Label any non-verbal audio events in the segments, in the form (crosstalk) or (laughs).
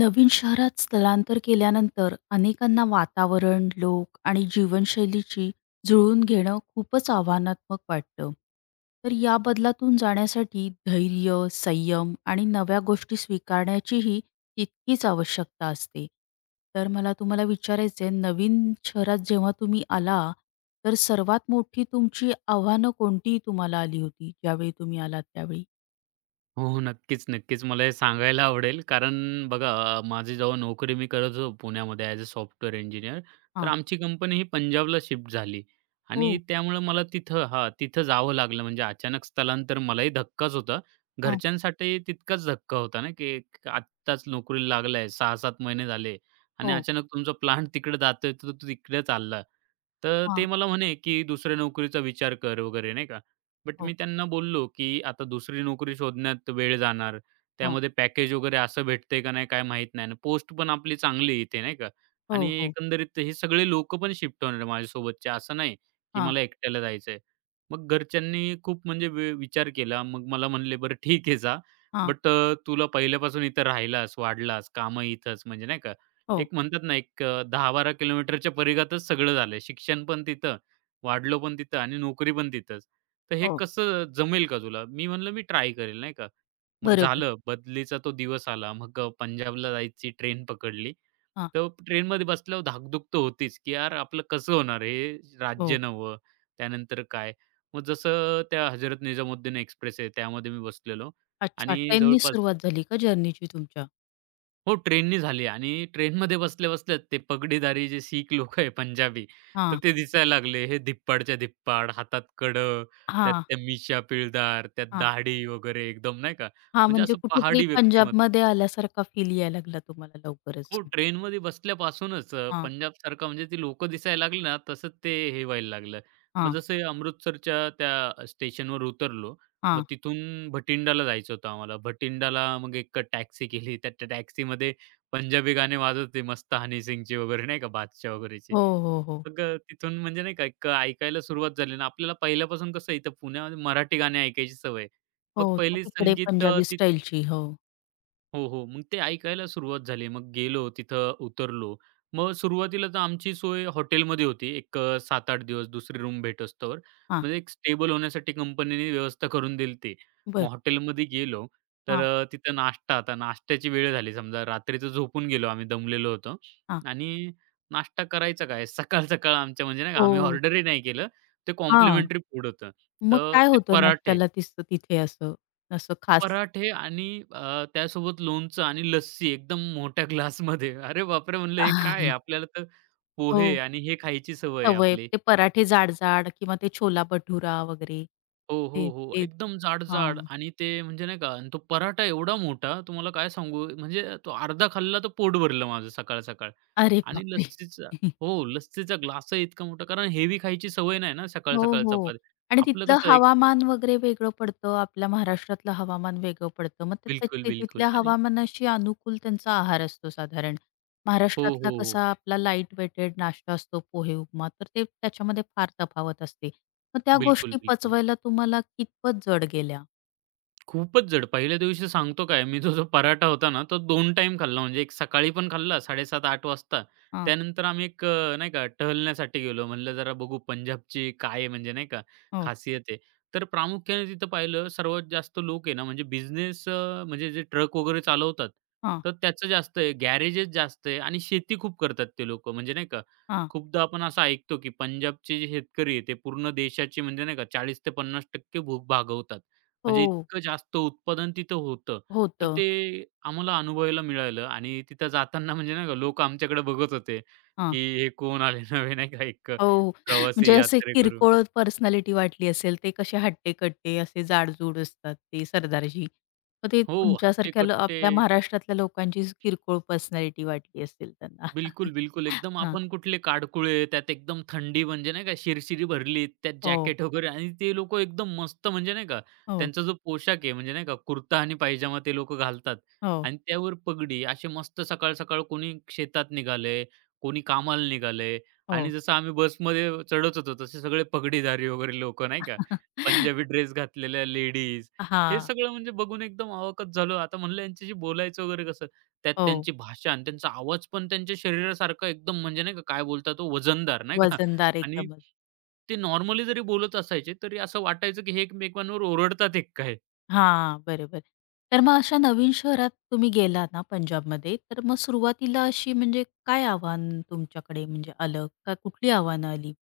नवीन शहरात स्थलांतर केल्यानंतर अनेकांना वातावरण, लोक आणि जीवनशैलीची जुळवून घेणं खूपच आव्हानात्मक वाटतं. तर या बदलातून जाण्यासाठी धैर्य, संयम आणि नव्या गोष्टी स्वीकारण्याचीही तितकीच आवश्यकता असते. तर मला तुम्हाला विचारायचं आहे, नवीन शहरात जेव्हा तुम्ही आला, तर सर्वात मोठी तुमची आव्हानं कोणती तुम्हाला आली होती, ज्यावेळी तुम्ही आलात त्यावेळी? हो, हो. नक्कीच, नक्कीच. मला हे सांगायला आवडेल कारण बघा. माझी जेव्हा नोकरी मी करायचो पुण्यामध्ये ॲज अ सॉफ्टवेअर इंजिनियर, तर हां. आमची कंपनी ही पंजाबला शिफ्ट झाली आणि हो. त्यामुळं मला तिथं तिथं जावं लागलं. म्हणजे अचानक स्थलांतर मलाही धक्काच होता. हां. घरच्यांसाठी तितकाच धक्का होता ना, की की आत्ताच नोकरीला लागलाय, 6-7 महिने झाले आणि हो. अचानक तुमचा प्लांट तिकडे जातोय, तर तू तिकडे चालला. तर ते हां. मला म्हणे, की "दुसऱ्या नोकरीचा विचार कर" वगैरे नाही का. बट मी हो. त्यांना बोललो, की आता दुसरी नोकरी शोधण्यात वेळ जाणार. हां. त्यामध्ये पॅकेज वगैरे असं भेटतंय का नाही काय माहीत नाही, पोस्ट पण आपली चांगली आहे इथे, नाही का. आणि हो, हो. एकंदरीत हे सगळे लोकं पण शिफ्ट होणार आहे माझ्यासोबतचे. असं नाही, की हां, मला एकट्याला जायचंय. मग घरच्यांनी खूप म्हणजे विचार केला. मग मला म्हणले, "बरं ठीक आहे जा. हां. बट तुला पहिल्यापासून इथं राहिलास, वाढलास, कामं इथंच." म्हणजे नाही का, हो, एक म्हणतात ना 10-12 किलोमीटरच्या परिघातच सगळं झालंय. शिक्षण पण तिथं, वाढलो पण तिथं आणि नोकरी पण तिथंच. तर हे हो. कसं जमेल का तुला? मी म्हणलं, "मी ट्राय करेल," नाही का. मग बरोबर. झालं, बदलीचा तो दिवस आला. मग अ, पंजाबला जायची ट्रेन पकडली. हां, तर ट्रेनमध्ये बसल्यावर धाकधूक तर होतीच, की यार आपलं कसं होणार, हे हो. राज्य नवं, त्यानंतर काय. मग जसं त्या हजरत निजामुद्दीन एक्सप्रेस आहे त्यामध्ये मी बसलेलो अच्छा, आणि ट्रेननी जवळपास सुरुवात झाली का जर्नीची तुमच्या? हो, ट्रेननी झाली आणि ट्रेनमध्ये बसल्या-बसल्याच ते पगडीधारी जे सीख लोकं आहे पंजाबी, तर हां, ते दिसायला लागले. हे धिप्पाडच्या धिप्पाड, हातात कड़, त्यात हां, त्या मिश्या पिळदार, त्यात हां. दाढी वगैरे एकदम नाही का, हां, म्हणजे म्हणजे असं कुठेतरी पहाडी व्यक्तिमत्व. पंजाबमध्ये आल्यासारखा फील यायला लागला तुम्हाला लवकरच. हो, ट्रेनमध्ये बसल्यापासूनच पंजाब हां, पंजाबसारखं म्हणजे ती लोकं दिसायला लागली ना, तसंच ते हे व्हायला लागलं. मग हां, जसं अमृतसरच्या त्या स्टेशनवर उतरलो, मग हां. तिथून भटिंडाला जायचं होतं आम्हाला. भटिंडाला मग एक टॅक्सी केली. त्या त्या टॅक्सीमध्ये पंजाबी गाणे वाजत होते मस्त हनी सिंगचे वगैरे नाही का, बादशाह वगैरेचे. हो, हो, हो. तिथून म्हणजे नाही का एक ऐकायला सुरुवात झाली ना, आपल्याला पहिल्यापासून कसं इथं पुण्यामध्ये मराठी गाणी ऐकायची सवय. मग हो, पहिली तिकडे संगीत पंजाबी स्टाईलची. हो. हो, हो. मग ते ऐकायला सुरुवात झाली. मग गेलो, तिथं उतरलो. मग सुरुवातीला तर आमची सोय हॉटेलमध्ये होती. 7-8 दिवस दुसरी रूम भेटोस्तोवर. हां, म्हणजे एक स्टेबल होण्यासाठी कंपनीने व्यवस्था करून दिली ती. मग बरं. हॉटेलमध्ये गेलो, तर हां, तिथं नाश्ता, आता नाश्त्याची वेळ झाली समजा, रात्रीचं झोपून गेलो, आम्ही दमलेलो होतो हां. आणि नाश्ता करायचा काय सकाळ-सकाळ, आमच्या म्हणजे नाही का, आम्ही हो. ऑर्डरही नाही केलं. ते हां. कॉम्प्लिमेंटरी फूड होतं. मग तर काय ते होतं पराठे, नाश्त्याला तिथे असं, खास? पराठे आणि त्यासोबत लोणचं आणि लस्सी एकदम मोठ्या ग्लासमध्ये. अरे बापरे! म्हणलं हे काय आहे? (laughs) आपल्याला तर पोहे हो, आणि हे खायची सवय आहे सवय. आपली. ते पराठे जाड-जाड किंवा ते छोला भटुरा वगैरे. हो, हो, ते हो. ते एकदम जाड-जाड हां. आणि ते म्हणजे नाही का, आणि तो पराठा एवढा मोठा, तुम्हाला काय सांगू, म्हणजे तो अर्धा खाल्ला तर पोट भरलं माझं सकाळ-सकाळ अरे आणि बापरे! लस्सीचा. (laughs) हो, लस्सीचा ग्लासही इतका मोठा, कारण हेवी खायची सवय नाही ना हो, सकाळ-सकाळ हो. चपाती. आणि आपलं तिथलं कसं एक, हवामान वगैरे वेगळं पडतं. आपल्या महाराष्ट्रातलं हवामान वेगळं पडतं. मग ते ते बिलकुल, ते बिलकुल तिथल्या आणि हवामानाशी अनुकूल त्यांचा आहार असतो साधारण. हो, महाराष्ट्रातला हो, हो. कसा आपला लाईट वेटेड नाश्ता असतो पोहे, उपमा. तर ते त्याच्यामध्ये फार तफावत असते. मग त्या बिलकुल, गोष्टी बिलकुल. पचवायला तुम्हाला कितपत जड गेल्या? खूपच जड. पहिल्या दिवशी सांगतो काय, मी तो जो पराठा होता ना, तो दोन टाइम खाल्ला. म्हणजे एक सकाळी पण खाल्ला 7:30-8 वाजता. हां, त्यानंतर आम्ही नाही का टहलण्यासाठी गेलो. म्हणलं जरा बघू पंजाबची काय आहे, म्हणजे नाही का हो. खासियत आहे. तर प्रामुख्याने तिथं पाहिलं, सर्वात जास्त लोक आहे ना, म्हणजे बिझनेस, म्हणजे जे ट्रक वगैरे चालवतात, हां, तर त्याचं जास्त आहे. गॅरेजेस जास्त आहे आणि शेती खूप करतात ते लोकं. म्हणजे नाही का, हां. खूपदा आपण असं ऐकतो की पंजाबचे जे शेतकरी आहे, ते पूर्ण देशाची म्हणजे नाही का 40% ते 50% भूक भागवतात. म्हणजे हो, इतकं जास्त उत्पादन तिथं होतं. तर होतं. ते आम्हाला अनुभवायला मिळालं आणि तिथं जाताना म्हणजे नाही का लोकं आमच्याकडे बघत होते, की हे कोण आले नवे, नाही का एक हो. प्रवासी म्हणजे असे यात्रेकरू. किरकोळ पर्सनॅलिटी वाटली असेल, ते कसे हट्टे-कट्टे असे जाडजूड असतात ते सरदारजी. मग ते हो, हट्टे तुमच्यासारख्या कट्टे आपल्या महाराष्ट्रातल्या लोकांची किरकोळ पर्सनॅलिटी वाटली असेल त्यांना. बिलकुल, बिलकुल. (laughs) एकदम हां. आपण कुठले काळकुळे, त्यात एकदम थंडी, म्हणजे नाही का शिरशिरी भरली, त्यात हो, जॅकेट वगैरे, आणि ते लोकं एकदम मस्त म्हणजे नाही का, हो, त्यांचा जो पोशाख आहे म्हणजे नाही का, कुर्ता आणि पायजामा ते लोकं घालतात हो, आणि त्यावर पगडी. असे मस्त सकाळ-सकाळ कोणी शेतात निघाले, कोणी कामाला निघाले आणि हो. जसं आम्ही बसमध्ये चढत होतो, तसे सगळे पगडीधारी वगैरे लोकं नाही का, पंजाबी (laughs) ड्रेस घातलेल्या लेडीज, हे हां. सगळं म्हणजे बघून एकदम अवाकच झालो. आता म्हणलं यांच्याशी बोलायचं वगैरे कसं? त्यात हो. त्यांची भाषा आणि त्यांचा आवाज पण त्यांच्या शरीरासारखा एकदम म्हणजे नाही का, काय बोलतात तो वजनदार नाही का. वजनदार आणि एकदमच. ते नॉर्मली जरी बोलत असायचे तरी असं वाटायचं की हे एकमेकांवर ओरडतात एक काय. हां, बरोबर. तर मग अशा नवीन शहरात तुम्ही गेला ना पंजाबमध्ये, तर मग सुरुवातीला अशी म्हणजे काय आव्हान तुमच्याकडे म्हणजे आलं? का कुठली आव्हानं आली?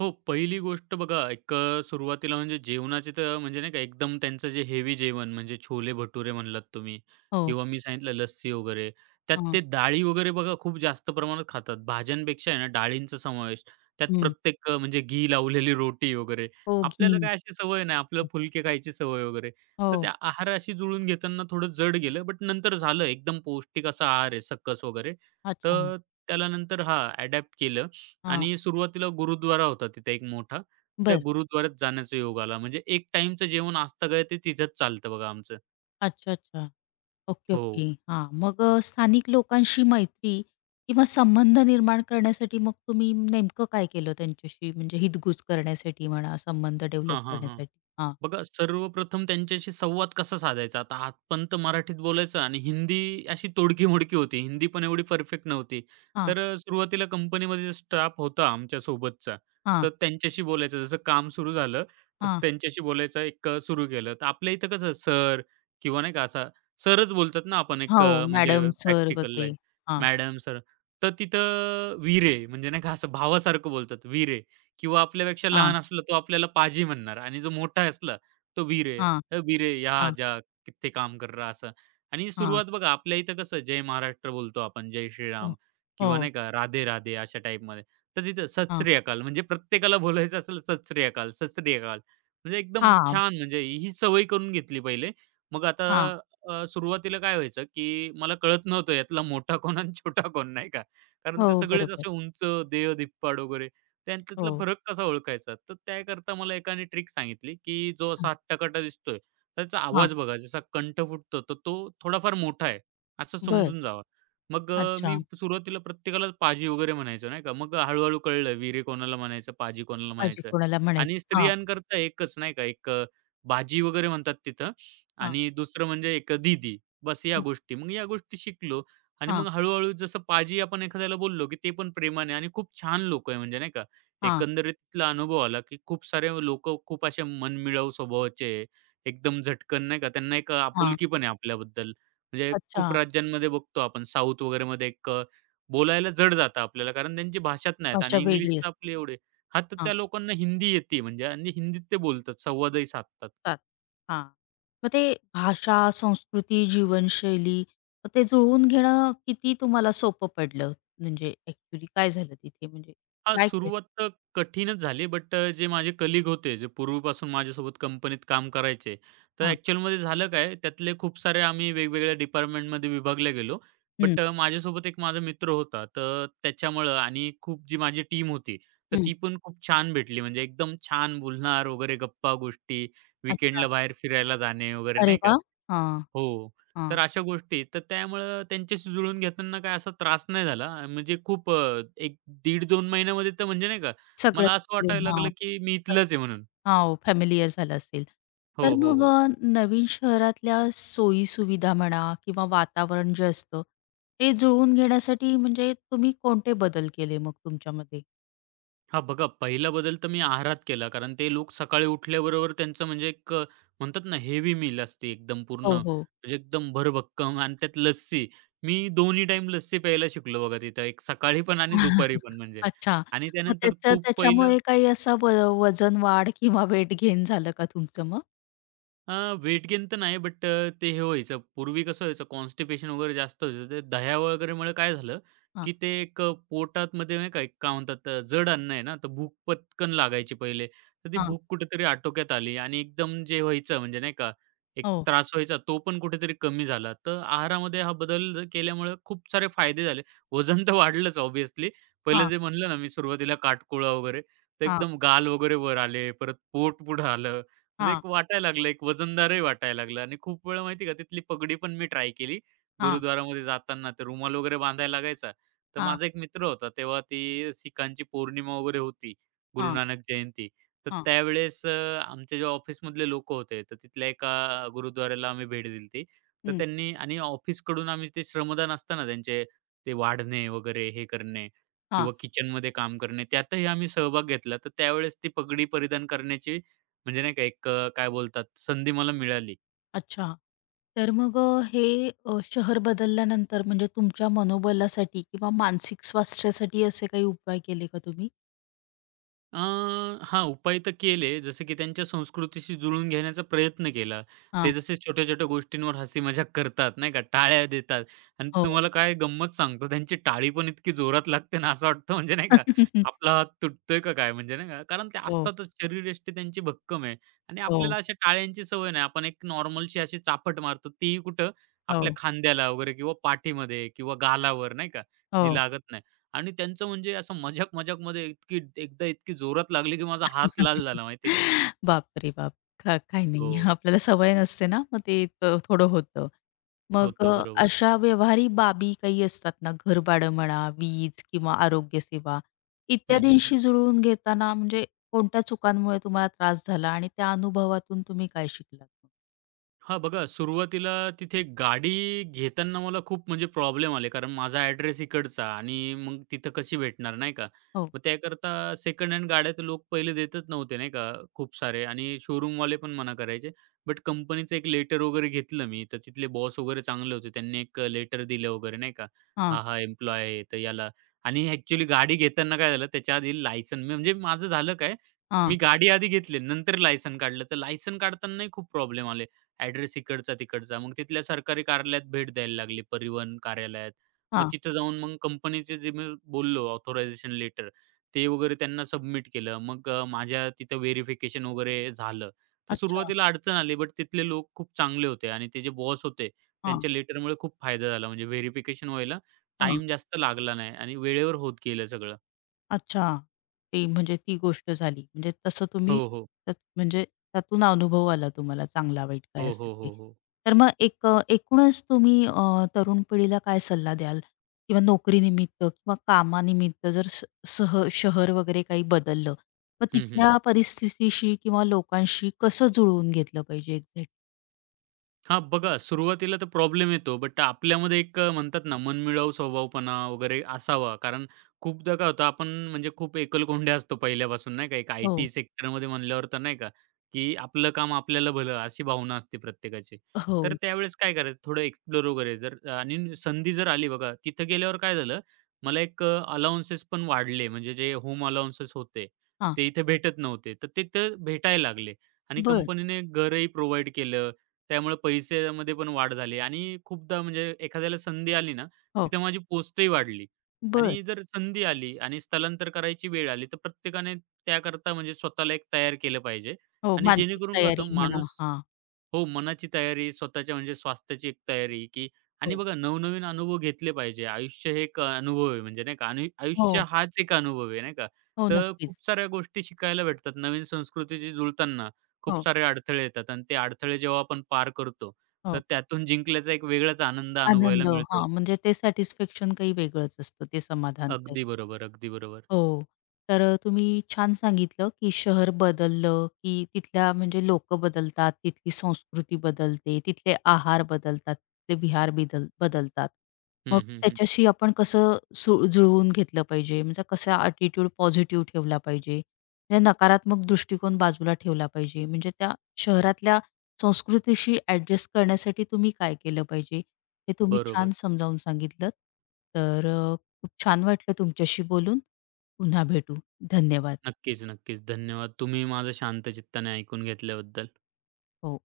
हो, पहिली गोष्ट बघा, सुरुवातीला म्हणजे जेवणाचे तर म्हणजे नाही का एकदम त्यांचं जे हेवी जेवण म्हणजे छोले-भटुरे म्हणलात तुम्ही हो. किंवा मी सांगितलं लस्सी वगैरे, त्यात हां. ते डाळी वगैरे बघा खूप जास्त प्रमाणात खातात. भाज्यांपेक्षा आहे ना डाळींचा समावेश. त्यात हं. प्रत्येक म्हणजे घी लावलेली रोटी वगैरे. हो, घी. आपल्याला काय अशी सवय नाही, आपल्याला हं. फुलके खायची सवय वगैरे. तर हो. त्या आहाराशी जुळून घेताना थोडं जड गेलं, बट नंतर झालं, एकदम पौष्टिक असा आहार आहे, सकस वगैरे. अच्छा. तर त्याला नंतर अडॅप्ट केलं हां. आणि सुरुवातीला गुरुद्वारा होता तिथे एक मोठा. तर त्या बरं. गुरुद्वाऱ्यात जाण्याचा योग आला. म्हणजे एक टाईमचं जेवण असतं काय, ते तिथेच चालतं बघा आमचं. अच्छा, अच्छा. ओके, हो. ओके. हां. मग स्थानिक लोकांशी मैत्री किंवा संबंध निर्माण करण्यासाठी मग तुम्ही नेमकं काय केलं त्यांच्याशी? म्हणजे हितगुज करण्यासाठी म्हणा, संबंध डेव्हलप हां, हां, हां. करण्यासाठी? हां. बघा, सर्वप्रथम त्यांच्याशी संवाद कसा साधायचा? आता आपण तर मराठीत बोलायचं आणि हिंदी अशी तोडकी-मोडकी होती. हिंदी पण एवढी परफेक्ट नव्हती. हां. तर सुरुवातीला कंपनीमध्ये जो स्टाफ होता आमच्या सोबतचा, हां. तर त्यांच्याशी बोलायचं. जसं काम सुरू झालं, तसं हां. त्यांच्याशी बोलायचं एक सुरू केलं. तर आपल्या इथं कसं सर किंवा नाही का असा सरच बोलतात ना आपण, हो, म्हणजे मॅडम, सर प्रॅक्टिकलला, वगैरे. हां. Madam, sir. तर तिथं "वीरे" म्हणजे नाही का असं भावासारखं बोलतात. "वीरे." किंवा आपल्यापेक्षा हां. लहान असला तो आपल्याला पाजी म्हणणार आणि जो मोठा असला तो "वीर है, हां. ए वीर यहाँ हां. जा, कित्ते काम कर रहा" असं. आणि हां. सुरुवात बघा आपल्या इथं कसं जय महाराष्ट्र बोलतो आपण, जय श्रीराम हो. किंवा हो. नाही का राधे, राधे अशा टाईपमध्ये. तर तिथं सत हां. श्री अकाल, म्हणजे प्रत्येकाला बोलायचं असेल सत श्री अकाल, सत श्री अकाल. म्हणजे एकदम हां. छान म्हणजे ही सवय करून घेतली पहिले. मग आता हां. सुरुवातीला काय व्हायचं, की मला कळत नव्हतं यातला मोठा कोण आणि छोटा कोण नाही का. कारण ते हो, सगळेच बरोबर. असे उंच, देह धिप्पाड वगैरे. त्यांच्यातला हो. फरक कसा ओळखायचा? तर त्याकरता मला एकाने ट्रिक सांगितली, की जो असा हां. हट्टाकट्टा दिसतोय, त्याचा हां. आवाज बघा जसा कंठ फुटतो, तर तो थोडाफार मोठा आहे असं बरं. समजून जावा. मग मी अच्छा. सुरुवातीला प्रत्येकालाच पाजी वगैरे म्हणायचो नाही का. मग हळू कळलं विरे कोणाला म्हणायचं, पाजी कोणाला काळजी म्हणायचं कोणाला आणि म्हणायचं. हां. स्त्रियांकरता एकच नाही का, बाजी वगैरे म्हणतात तिथं हां. आणि दुसरं म्हणजे एक दीदी, बस या हं. गोष्टी. मग या गोष्टी शिकलो आणि हां, मग हळू जसं पाजी आपण एखाद्याला बोललो, की ते पण प्रेमाने, आणि खूप छान लोकं आहे म्हणजे नाही का. हां, एकंदरीतला अनुभव आला, की खूप सारे लोकं खूप असे मनमिळाऊ स्वभावाचे आहे. एकदम झटकन नाही का, त्यांना एक हां. आपुलकी पण आहे आपल्याबद्दल. म्हणजे अच्छा, खूप राज्यांमध्ये बघतो आपण साउथ वगैरेमध्ये, बोलायला जड जातं आपल्याला, कारण त्यांची भाषाच नाहीत भाषा आणि इंग्लिश वेगळी तर असते. आपली एवढी, तर त्या हां, लोकांना हिंदी येते म्हणजे, आणि हिंदीत ते बोलतात, संवादही साधतात. तात हां. मग ते भाषा, संस्कृती, जीवनशैली मग ते जुळवून घेणं किती तुम्हाला सोपं पडलं? म्हणजे ॲक्चुअली काय झालं तिथे म्हणजे हां, काय केलं? सुरुवात तर कठीणच झाली. बट जे माझे कलीग होते, जे पूर्वीपासून माझ्यासोबत कंपनीत काम करायचे, तर हां. ॲक्चुअलमध्ये झालं काय, त्यातले खूप सारे आम्ही वेगवेगळ्या डिपार्टमेंटमध्ये विभागले गेलो. हं, बट माझ्यासोबत एक माझा मित्र होता. तर त्याच्यामुळं, आणि खूप जी माझी टीम होती, तर हं. ती पण खूप छान भेटली. म्हणजे एकदम छान बोलणार वगैरे, गप्पा गोष्टी, अच्छा. वीकेंडला बाहेर फिरायला जाणे वगैरे, अरे नाही का? वाह! हां, हो. हां. तर अशा गोष्टी. तर त्यामुळं त्यांच्याशी जुळून घेताना काय असा त्रास नाही झाला. म्हणजे खूप एक 1.5-2 महिन्यामध्ये तर म्हणजे नाही का, सगळं मला असं वाटायला लागलं, हां. की मी इथलाच आहे अरे! म्हणून. हां, फॅमिलियर झालं असेल. तर हो, हो. हो, मग हो. नवीन शहरातल्या सोयी-सुविधा म्हणा किंवा वातावरण जे असतं, ते जुळवून घेण्यासाठी म्हणजे तुम्ही कोणते बदल केले मग तुमच्यामध्ये? हां, बघा, पहिला बदल तर मी आहारात केला. कारण ते लोक सकाळी उठल्याबरोबर त्यांचं म्हणजे म्हणतात ना हेवी मील असते, एकदम पूर्ण हो, हो. म्हणजे एकदम भरभक्कम आणि त्यात लस्सी. मी दोन्ही टाईम लस्सी प्यायला शिकलो बघा तिथं. एक सकाळी पण आणि दुपारी पण (laughs) म्हणजे, अच्छा. आणि मग त्यानंतर तूप पहिलं. त्याच्यामुळे काही असा वजन वाढ किंवा वेट गेन झालं का तुमचं मग? वेट गेन तर नाही, बट ते हे व्हायचं. पूर्वी कसं व्हायचं, कॉन्स्टिपेशन वगैरे जास्त व्हायचं. ते दह्या वगैरेमुळे काय झालं, हां, की ते एक पोटात पोटातमध्ये नाही का, एक काय म्हणतात, जड अन्न आहे ना, तर भूक पटकन लागायची पहिले. तर ती हां. भूक कुठेतरी आटोक्यात आली आणि एकदम जे व्हायचं म्हणजे नाही का, एक हो. त्रास व्हायचा तो पण कुठेतरी कमी झाला. तर आहारामध्ये हा बदल केल्यामुळे खूप सारे फायदे झाले. वजन तर वाढलंच ऑब्व्हियसली. पहिलं हां, जे म्हणलं ना मी, सुरुवातीला काटकोळा वगैरे, तर हां, एकदम गाल वगैरे वर आले, परत पोट पुढं आलं. म्हणजे हां, एक वाटायला लागलं, एक वजनदारही वाटायला लागलं आणि खूप वेळा माहिती आहे का, तिथली पगडी पण मी ट्राय केली. हां, गुरुद्वारामध्ये जाताना तर रुमाल वगैरे बांधायला लागायचा. तर हां, माझा एक मित्र होता, तेव्हा ती सिखांची पौर्णिमा वगैरे होती, गुरु हां, हां. नानक जयंती. तर त्यावेळेस आमचे जे ऑफिसमधले लोकं होते, तर तिथल्या एका गुरुद्वाराला आम्ही भेट दिली होती. तर हं. त्यांनी आणि ऑफिसकडून आम्ही ते श्रमदान असतं त्यांचे, ते वाढणे वगैरे हे करणे किंवा किचनमध्ये काम करणे, त्यातही आम्ही सहभाग घेतला. तर त्यावेळेस ती पगडी परिधान करण्याची म्हणजे नाही का, काय बोलतात, संधी मला मिळाली. अच्छा. तर मग हे शहर बदलल्यानंतर म्हणजे तुमच्या मनोबलासाठी किंवा मानसिक स्वास्थ्यासाठी असे काही उपाय केले का तुम्ही? अ, हां, उपाय तर केले. जसं की त्यांच्या संस्कृतीशी जुळून घेण्याचा प्रयत्न केला. ते हां. जसे छोट्या-छोट्या गोष्टींवर हसी मजाक करतात नाही का, टाळ्या देतात आणि हो. तुम्हाला काय गंमत सांगतो, त्यांची टाळी पण इतकी जोरात लागते ना, असं वाटतं म्हणजे नाही का, (laughs) आपला हात तुटतोय का काय, म्हणजे नाही का. कारण ते हो, असतातच, शरीरयष्टी त्यांची भक्कम आहे आणि आपल्याला हो, अशा टाळ्यांची सवय नाही. आपण एक नॉर्मलशी अशी चाफट मारतो, तीही कुठं आपल्या हो, खांद्याला वगैरे किंवा पाठीमध्ये किंवा गालावर नाही का, जी हो. लागत नाही. आणि त्यांचं म्हणजे असं मजाक-मजाकमध्ये इतकी एकदा इतकी जोरात लागली, की माझा हात लाल (laughs) झाला माहिती आहे का? बापरे बाप! का काही हो. नाही. आपल्याला सवय नसते ना, मग ते थोडं होतं. मग होतं. बरोबर. अशा व्यवहारी बाबी काही असतात ना, घरभाडं म्हणा, वीज किंवा आरोग्यसेवा हं, हं, हं. इत्यादींशी जुळवून घेताना म्हणजे कोणत्या चुकांमुळे तुम्हाला त्रास झाला आणि त्या अनुभवातून तुम्ही काय शिकलात? हां, बघा, सुरुवातीला तिथे गाडी घेताना मला खूप म्हणजे प्रॉब्लेम आले. कारण माझा ॲड्रेस इकडचा, आणि मग तिथं कशी भेटणार नाही का? हो. मग त्याकरता सेकंड हँड गाड्या तर लोक पहिले देतच नव्हते नाही का खूप सारे, आणि शोरूमवाले पण मना करायचे. बट कंपनीचं एक लेटर वगैरे घेतलं मी, तर तिथले बॉस वगैरे चांगले होते. त्यांनी एक लेटर दिलं वगैरे नाही का. हां, हा, हा एम्प्लॉयी आहे तर याला, आणि ॲक्चुअली गाडी घेताना काय झालं, त्याच्या आधी लायसन म्हणजे माझं झालं काय, मी हां, गाडी आधी घेतली नंतर लायसन काढलं. तर लायसन काढतानाही खूप प्रॉब्लेम आले. ॲड्रेस इकडचा-तिकडचा. मग तिथल्या सरकारी कार्यालयात भेट द्यायला लागली, परिवहन कार्यालयात. मग हां. तिथं जाऊन मग कंपनीचे जे मी बोललो ऑथरायझेशन लेटर, ते वगैरे त्यांना सबमिट केलं. माझ्या तिथं व्हेरिफिकेशन वगैरे झालं. तर अच्छा. सुरुवातीला अडचण आली, बट तिथले लोक खूप चांगले होते आणि ते जे बॉस होते हां, त्यांच्या लेटरमुळे खूप फायदा झाला. म्हणजे व्हेरिफिकेशन व्हायला हां. टाईम जास्त लागला नाही आणि वेळेवर होत गेलं सगळं. अच्छा. ती म्हणजे ती गोष्ट झाली. म्हणजे तसं हो, तुम्ही हो. त्यात म्हणजे त्यातून अनुभव आला तुम्हाला चांगला-वाईट काय हो, असेल हो, ते. हो, हो. तर मग एकूणच तुम्ही तरुण पिढीला काय सल्ला द्याल? किंवा नोकरीनिमित्त किंवा कामानिमित्त जर स सह शहर वगैरे काही बदललं, मग हं, हं, हं. तिथल्या परिस्थितीशी किंवा लोकांशी कसं जुळवून घेतलं पाहिजे एक्झॅक्ट? हां, बघा, सुरुवातीला तर प्रॉब्लेम येतो, बट आपल्यामध्ये म्हणतात ना मनमिळाऊ स्वभावपणा वगैरे असावा. कारण खूपदा काय होतं, आपण म्हणजे खूप एकलकोंडे असतो पहिल्यापासून नाही का. एक आय-टी हो, सेक्टरमध्ये म्हणल्यावर तर नाही का, की आपलं काम आपल्याला भलं अशी भावना असते प्रत्येकाची. तर हो. त्यावेळेस काय करायचं, थोडं एक्सप्लोर वगैरे जर, आणि संधी जर आली बघा, तिथं गेल्यावर काय झालं, मला अलाउन्सेस पण वाढले. म्हणजे जे होम अलाउन्सेस होते, हां. ते इथे भेटत नव्हते. तर ते तर भेटायला लागले आणि बरं. कंपनीने घरही प्रोव्हाईड केलं, त्यामुळे पैशामध्ये पण वाढ झाली, आणि खूपदा म्हणजे एखाद्याला संधी आली ना, हो. तिथं माझी पोस्टही वाढली बरं. आणि जर संधी आली आणि स्थलांतर करायची वेळ आली, तर प्रत्येकाने त्याकरता म्हणजे स्वतःला एक तयार केलं पाहिजे हो, आणि मानसिक जेणेकरून काय तयारी होतं म्हणा. माणूस. हां. हो, मनाची तयारी, स्वतःच्या म्हणजे स्वास्थ्याची एक तयारी, की आणि हो. बघा नवनवीन अनुभव घेतले पाहिजे. आयुष्य हे एक अनुभव आहे म्हणजे नाही का, आणि आयुष्य हो. हाच एक अनुभव आहे नाही का. हो, तर खूप नक्कीच. साऱ्या गोष्टी शिकायला भेटतात. नवीन संस्कृतीशी जुळताना खूप हो, सारे अडथळे येतात आणि ते अडथळे जेव्हा आपण पार करतो, तर हो. त्यातून जिंकल्याचा एक वेगळाच आनंद अनुभवायला आनंद. मिळतो. हां, म्हणजे ते सॅटिस्फॅक्शन काही वेगळंच असतं, ते समाधान. अगदी बरोबर, अगदी बरोबर. हो. तर तुम्ही छान सांगितलं, की शहर बदललं, की तिथल्या म्हणजे लोकं बदलतात, तिथली संस्कृती बदलते, तिथले आहार बदलतात, तिथले विहार बदलतात. मग हं, हं, हं. त्याच्याशी आपण कसं जुळवून घेतलं पाहिजे? म्हणजे कसा ॲटिट्यूड पॉझिटिव्ह ठेवला पाहिजे? म्हणजे नकारात्मक दृष्टिकोन बाजूला ठेवला पाहिजे. म्हणजे त्या शहरातल्या संस्कृतीशी ॲडजस्ट करण्यासाठी तुम्ही काय केलं पाहिजे? हे तुम्ही बरोबर. छान समजावून सांगितलंत. तर खूप छान वाटलं तुमच्याशी बोलून. पुन्हा भेटू. धन्यवाद. नक्कीच, नक्कीच. धन्यवाद. तुम्ही माझं शांत चित्ताने ऐकून घेतल्याबद्दल. हो.